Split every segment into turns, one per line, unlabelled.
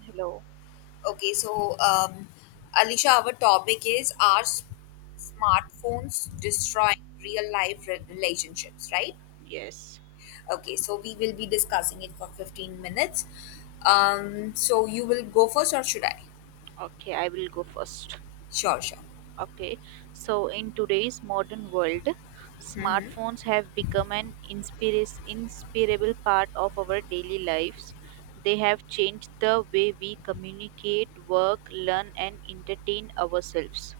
Hello.
Okay, so um, Alicia, our topic is smartphones destroying real life relationships, right?
Yes.
Okay, so we will be discussing it for 15 minutes. So you will go first or should I?
Okay, I will go first.
Sure, sure.
Okay. So, in today's modern world, smartphones have become an inseparable part of our daily lives. They have changed the way we communicate, work, learn, and entertain ourselves.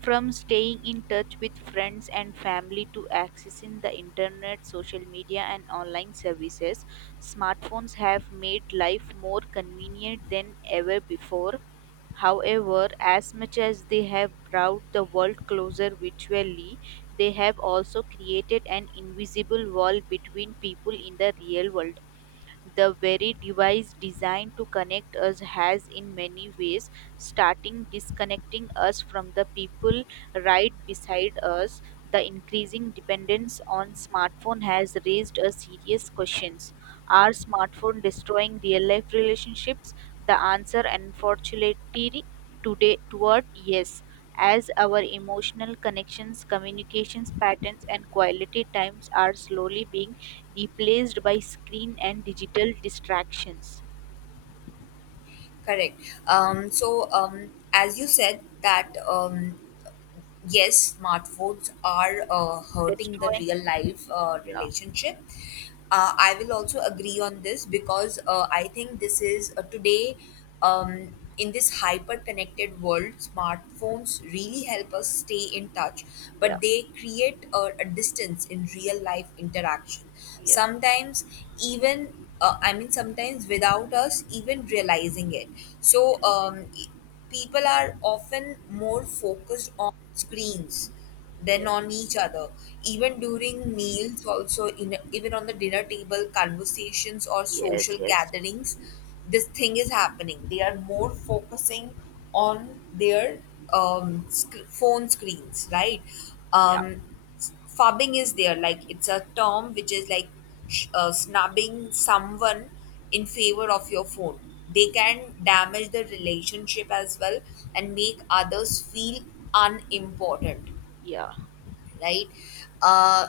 From staying in touch with friends and family to accessing the internet, social media, and online services, smartphones have made life more convenient than ever before. However, as much as they have brought the world closer virtually, they have also created an invisible wall between people in the real world. The very device designed to connect us has, in many ways, starting disconnecting us from the people right beside us. The increasing dependence on smartphone has raised a serious questions. Are smartphone destroying real life relationships? The answer, unfortunately, today toward yes, as our emotional connections, communications patterns, and quality times are slowly being replaced by screen and digital distractions,
Correct. As you said that yes, smartphones are hurting the
destroying.
real life
Yeah,
relationship. I will also agree on this because I think this is today, um, in this hyper connected world, smartphones really help us stay in touch,
yeah,
but they create a distance in real life interaction.
yeah,
Sometimes, even I mean, sometimes without us even realizing it. So,
yes,
um, people are often more focused on screens than
yes,
on each other, even during meals, also in even on the dinner table conversations or
yes,
social
yes,
gatherings. This thing is happening, they are more focusing on their phone screens, right?
yeah,
um, Fubbing is there, like it's a term which is like snubbing someone in favor of your phone. They can damage the relationship as well and make others feel unimportant,
yeah.
right? uh,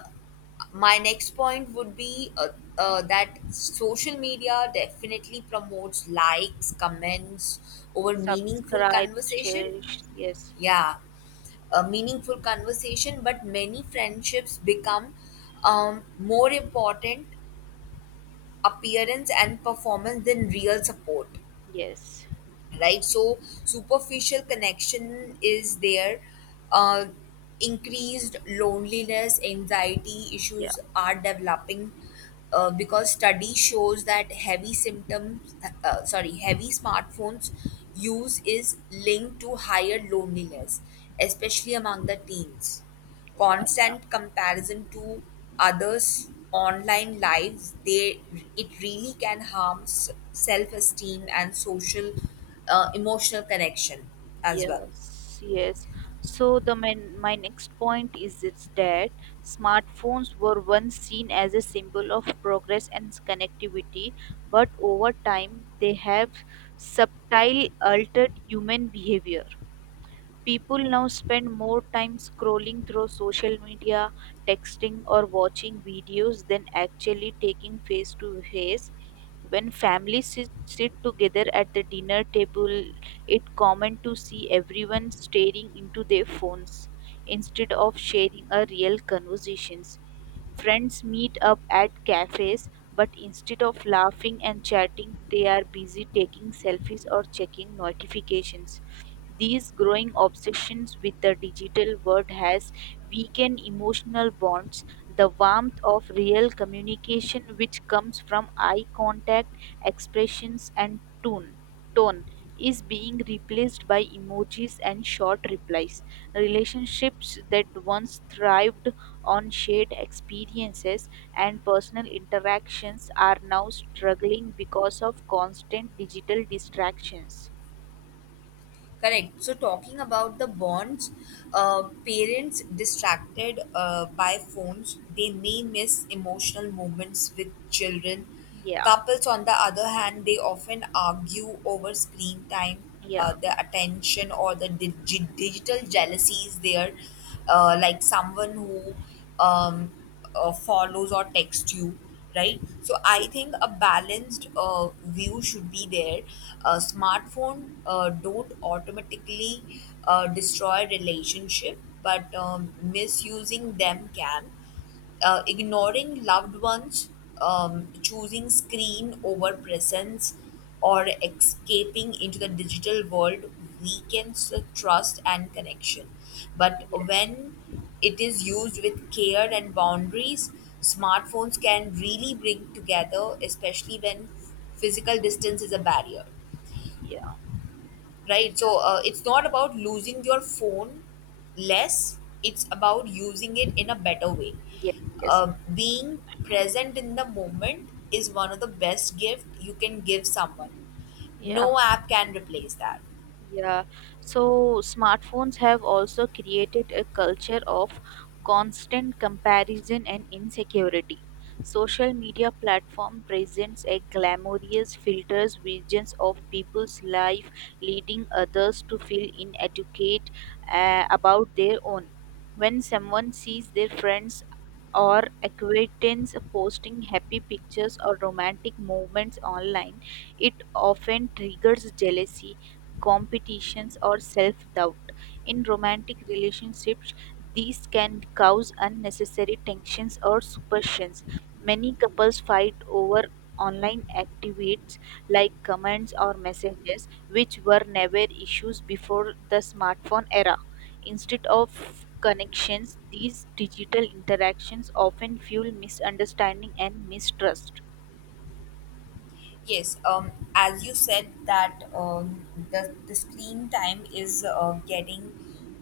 my next point would be that social media definitely promotes likes, comments over meaningful
Subscribes,
conversation.
shares, yes,
Yeah, a meaningful conversation, but many friendships become, more important appearance and performance than real support,
yes,
right? So, superficial connection is there. Uh, Increased loneliness, anxiety
yeah,
issues are developing because study shows that heavy symptoms, sorry, heavy smartphones use is linked to higher loneliness, especially among the teens.
yeah, yeah,
Constant comparison to others' online lives, they, it really can harm self esteem and social, emotional connection as well.
yes, yes. So the man, my next point is it's that smartphones were once seen as a symbol of progress and connectivity, but over time they have subtly altered human behavior. People now spend more time scrolling through social media, texting, or watching videos than actually taking face to face. When families sit together at the dinner table, it's common to see everyone staring into their phones instead of sharing a real conversations. Friends meet up at cafes, but instead of laughing and chatting, they are busy taking selfies or checking notifications. This growing obsession with the digital world has weakened emotional bonds. The warmth of real communication, which comes from eye contact, expressions, and tone, is being replaced by emojis and short replies. Relationships that once thrived on shared experiences and personal interactions are now struggling because of constant digital distractions.
Correct. So, talking about the bonds, parents distracted by phones, they may miss emotional moments with children.
Yeah,
Couples, on the other hand, they often argue over screen time,
yeah.
the attention, or the digital jealousy is there. Like someone who, um, follows or text you, right? So I
Yeah.
think a balanced view should be there. A smartphone don't automatically destroy relationship, but misusing them can, ignoring loved ones, choosing screen over presence, or escaping into the digital world weakens the trust and connection. But
Yes.
when it is used with care and boundaries, smartphones can really bring together, especially when physical distance is a barrier,
Yeah.
right? So it's not about losing your phone less, it's about using it in a better way.
Yes. Yes.
Being present in the moment is one of the best gift you can give someone. No
Yeah.
app can replace that.
Yeah. So smartphones have also created a culture of constant comparison and insecurity. Social media platform presents a glamorous filters visions of people's life, leading others to feel inadequate about their own. When someone sees their friends or acquaintance posting happy pictures or romantic moments online, it often triggers jealousy, competitions, or self doubt. In romantic relationships, these can cause unnecessary tensions or suspicions. Many couples fight over online activities like comments or messages, which were never issues before the smartphone era. Instead of connections, these digital interactions often fuel misunderstanding and mistrust.
Yes, as you said that the screen time is getting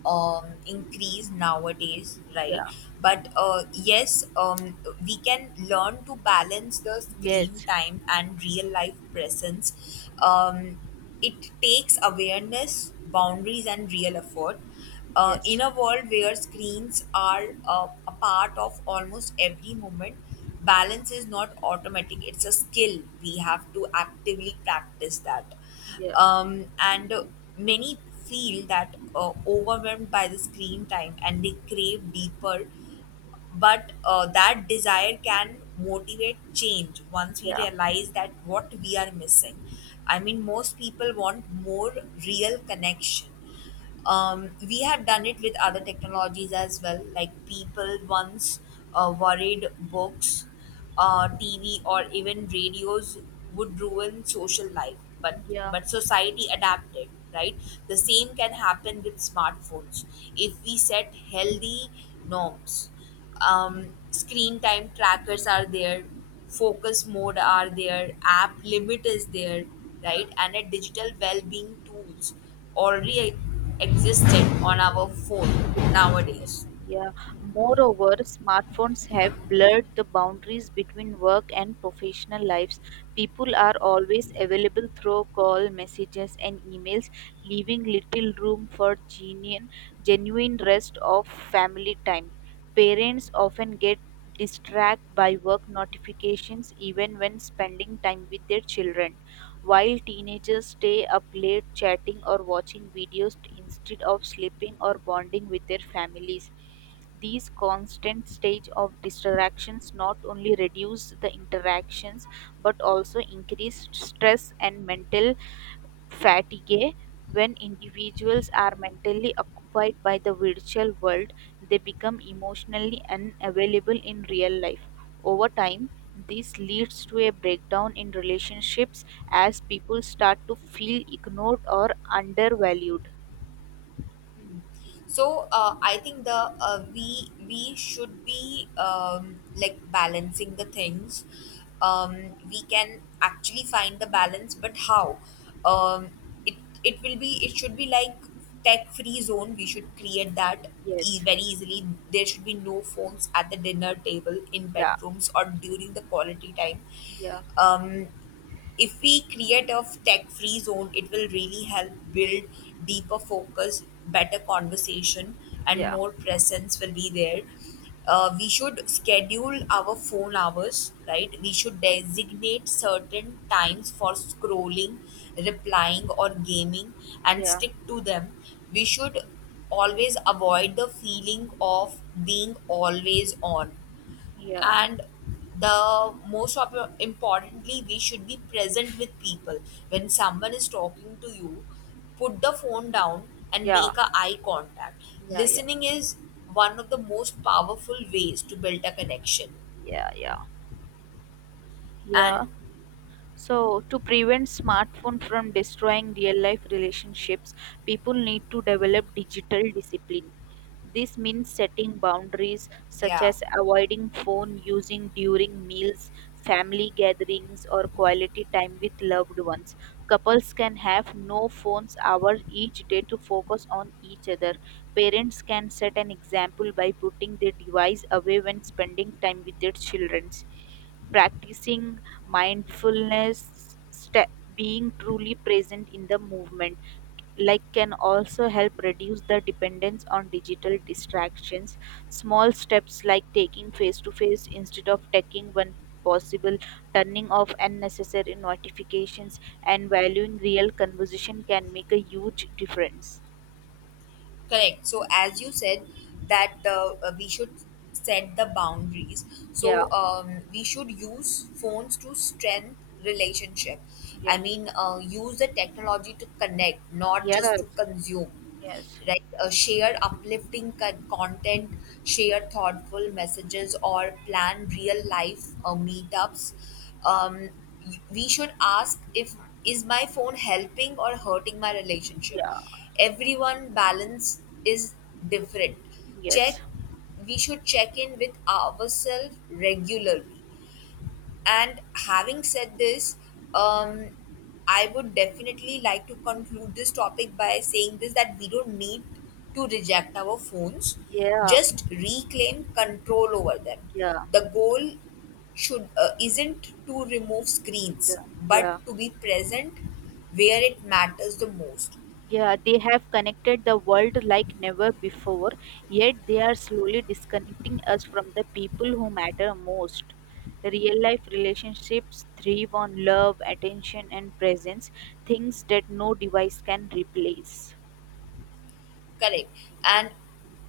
increased nowadays, right?
Yeah.
But yes, we can learn to balance the screen
Yes.
time and real life presence. Um, it takes awareness, boundaries, and real effort.
Yes.
In a world where screens are a part of almost every moment, balance is not automatic. It's a skill. We have to actively practice that.
Yeah.
And Many feel that overwhelmed by the screen time and they crave deeper, but that desire can motivate change once we
Yeah.
realize that what we are missing. I mean, most people want more real connection. We have done it with other technologies as well, like people once worried books, TV or even radios would ruin social life,
Yeah.
but society adapted, right? The same can happen with smartphones if we set healthy norms. Screen time trackers are there, focus mode are there, app limit is there, right? And a digital well-being tools already existed on our phone
Yeah, so-
nowadays.
yeah. Moreover, smartphones have blurred the boundaries between work and professional lives. People are always available through call, messages, and emails, leaving little room for genuine rest of family time. Parents often get distracted by work notifications even when spending time with their children, while teenagers stay up late chatting or watching videos instead of sleeping or bonding with their families. These constant stage of distractions not only reduce the interactions but also increase stress and mental fatigue. When individuals are mentally occupied by the virtual world, they become emotionally unavailable in real life. Over time, this leads to a breakdown in relationships as people start to feel ignored or undervalued.
So I think the we should be like balancing the things. We can actually find the balance, but how? Um, it it will be, it should be like tech free zone. We should create that
Yes.
very easily. There should be no phones at the dinner table, in
Yeah.
bedrooms, or during the quality time.
Yeah.
Um, if we create a tech free zone, it will really help build deeper focus, better conversation, and
Yeah.
more presence will be there. We should schedule our phone hours, right? We should designate certain times for scrolling, replying, or gaming and
Yeah.
stick to them. We should always avoid the feeling of being always on,
Yeah.
and the most of importantly, we should be present with people. When someone is talking to you, put the phone down and
Yeah. Yeah.
make a eye contact.
Yeah.
Listening is one of the most powerful ways to build a connection.
Yeah. Yeah.
And
Yeah. So, to prevent smartphone from destroying real life relationships, people need to develop digital discipline. This means setting boundaries such
yeah.
as avoiding phone using during meals, family gatherings, or quality time with loved ones. Couples can have no phones hour each day to focus on each other. Parents can set an example by putting their device away when spending time with their children, practicing mindfulness, sta being truly present in the movement like can also help reduce the dependence on digital distractions. Small steps like taking face to face instead of taking when possible, turning off unnecessary notifications and valuing real conversation can make a huge difference.
Correct. So as you said that the we should set the boundaries.
Yeah.
So we should use phones to strengthen relationship. I
Yeah.
mean, use the technology to connect, not just
Yes.
to consume,
Yes.
right? Share uplifting content, share thoughtful messages or plan real life meetups. um, we should ask if is my phone helping or hurting my relationship.
Yeah.
Everyone balance is different.
Yes.
Check, we should check in with ourselves regularly. And having said this, um, I would definitely like to conclude this topic by saying this that we don't need to reject our phones,
Yeah.
just reclaim control over them.
Yeah.
The goal should isn't to remove screens,
Yeah,
but
yeah.
to be present where it matters the most.
Yeah, they have connected the world like never before, yet they are slowly disconnecting us from the people who matter most. Real life relationships thrive on love, attention, and presence, things that no device can replace.
Correct. And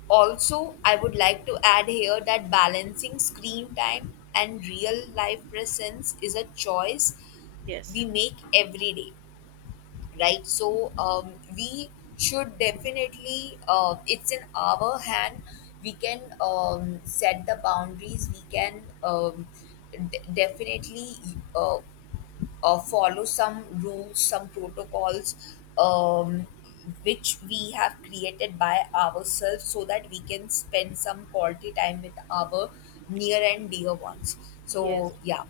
also, I would like to add here that balancing screen time and real life presence is a choice
Yes.
we make every day, right? So we should definitely it's in our hand. We can, set the boundaries, we can, definitely uh, follow some rules, some protocols, um, which we have created by ourselves so that we can spend some quality time with our near and dear ones. So
Yes.
yeah.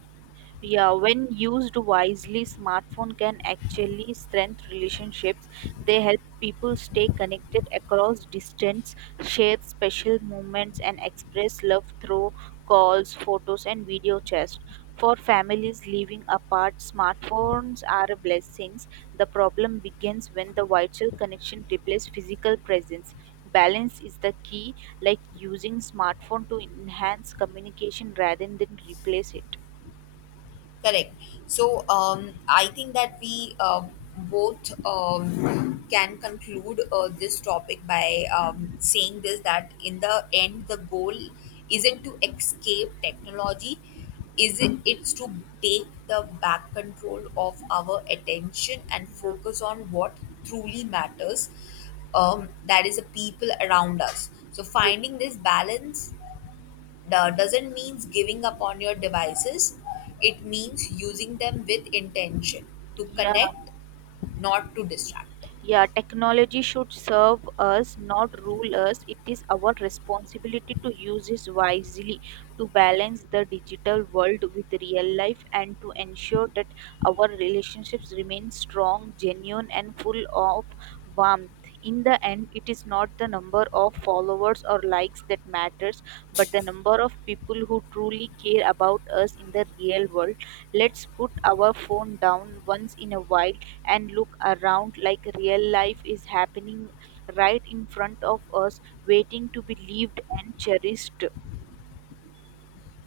Yeah, when used wisely, smartphone can actually strengthen relationships. They help people stay connected across distance, share special moments, and express love through calls, photos, and video chats. For families living apart, smartphones are blessings. The problem begins when the virtual connection replaces physical presence. Balance is the key, like using smartphone to enhance communication rather than replace it.
Correct. So I think that we both can conclude this topic by saying this that in the end, the goal isn't to escape technology, is it? It's to take the back control of our attention and
Yeah.
focus on what truly matters. That is the people around us. So
Ye-
finding this balance doesn't mean giving up on your devices. It means using them with intention to
Yeah,
connect, not to distract.
yeah, technology should serve us, not rule us. It is our responsibility to use it wisely, to balance the digital world with real life, and to ensure that our relationships remain strong, genuine, and full of warmth. In the end, it is not the number of followers or likes that matters, but the number of people who truly care about us in the real world. Let's put our phone down once in a while and look around like real life is happening right in front of us, waiting to be lived and cherished.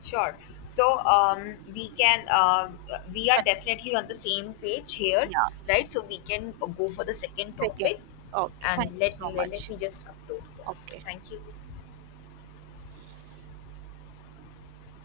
Sure. So we can we are
Con-
definitely on the same page here,
Yeah,
right? So we can go for the second
second.
topic,
Okay,
and
thank you
let
so
me let
much.
me just upload this.
Okay.
Thank you.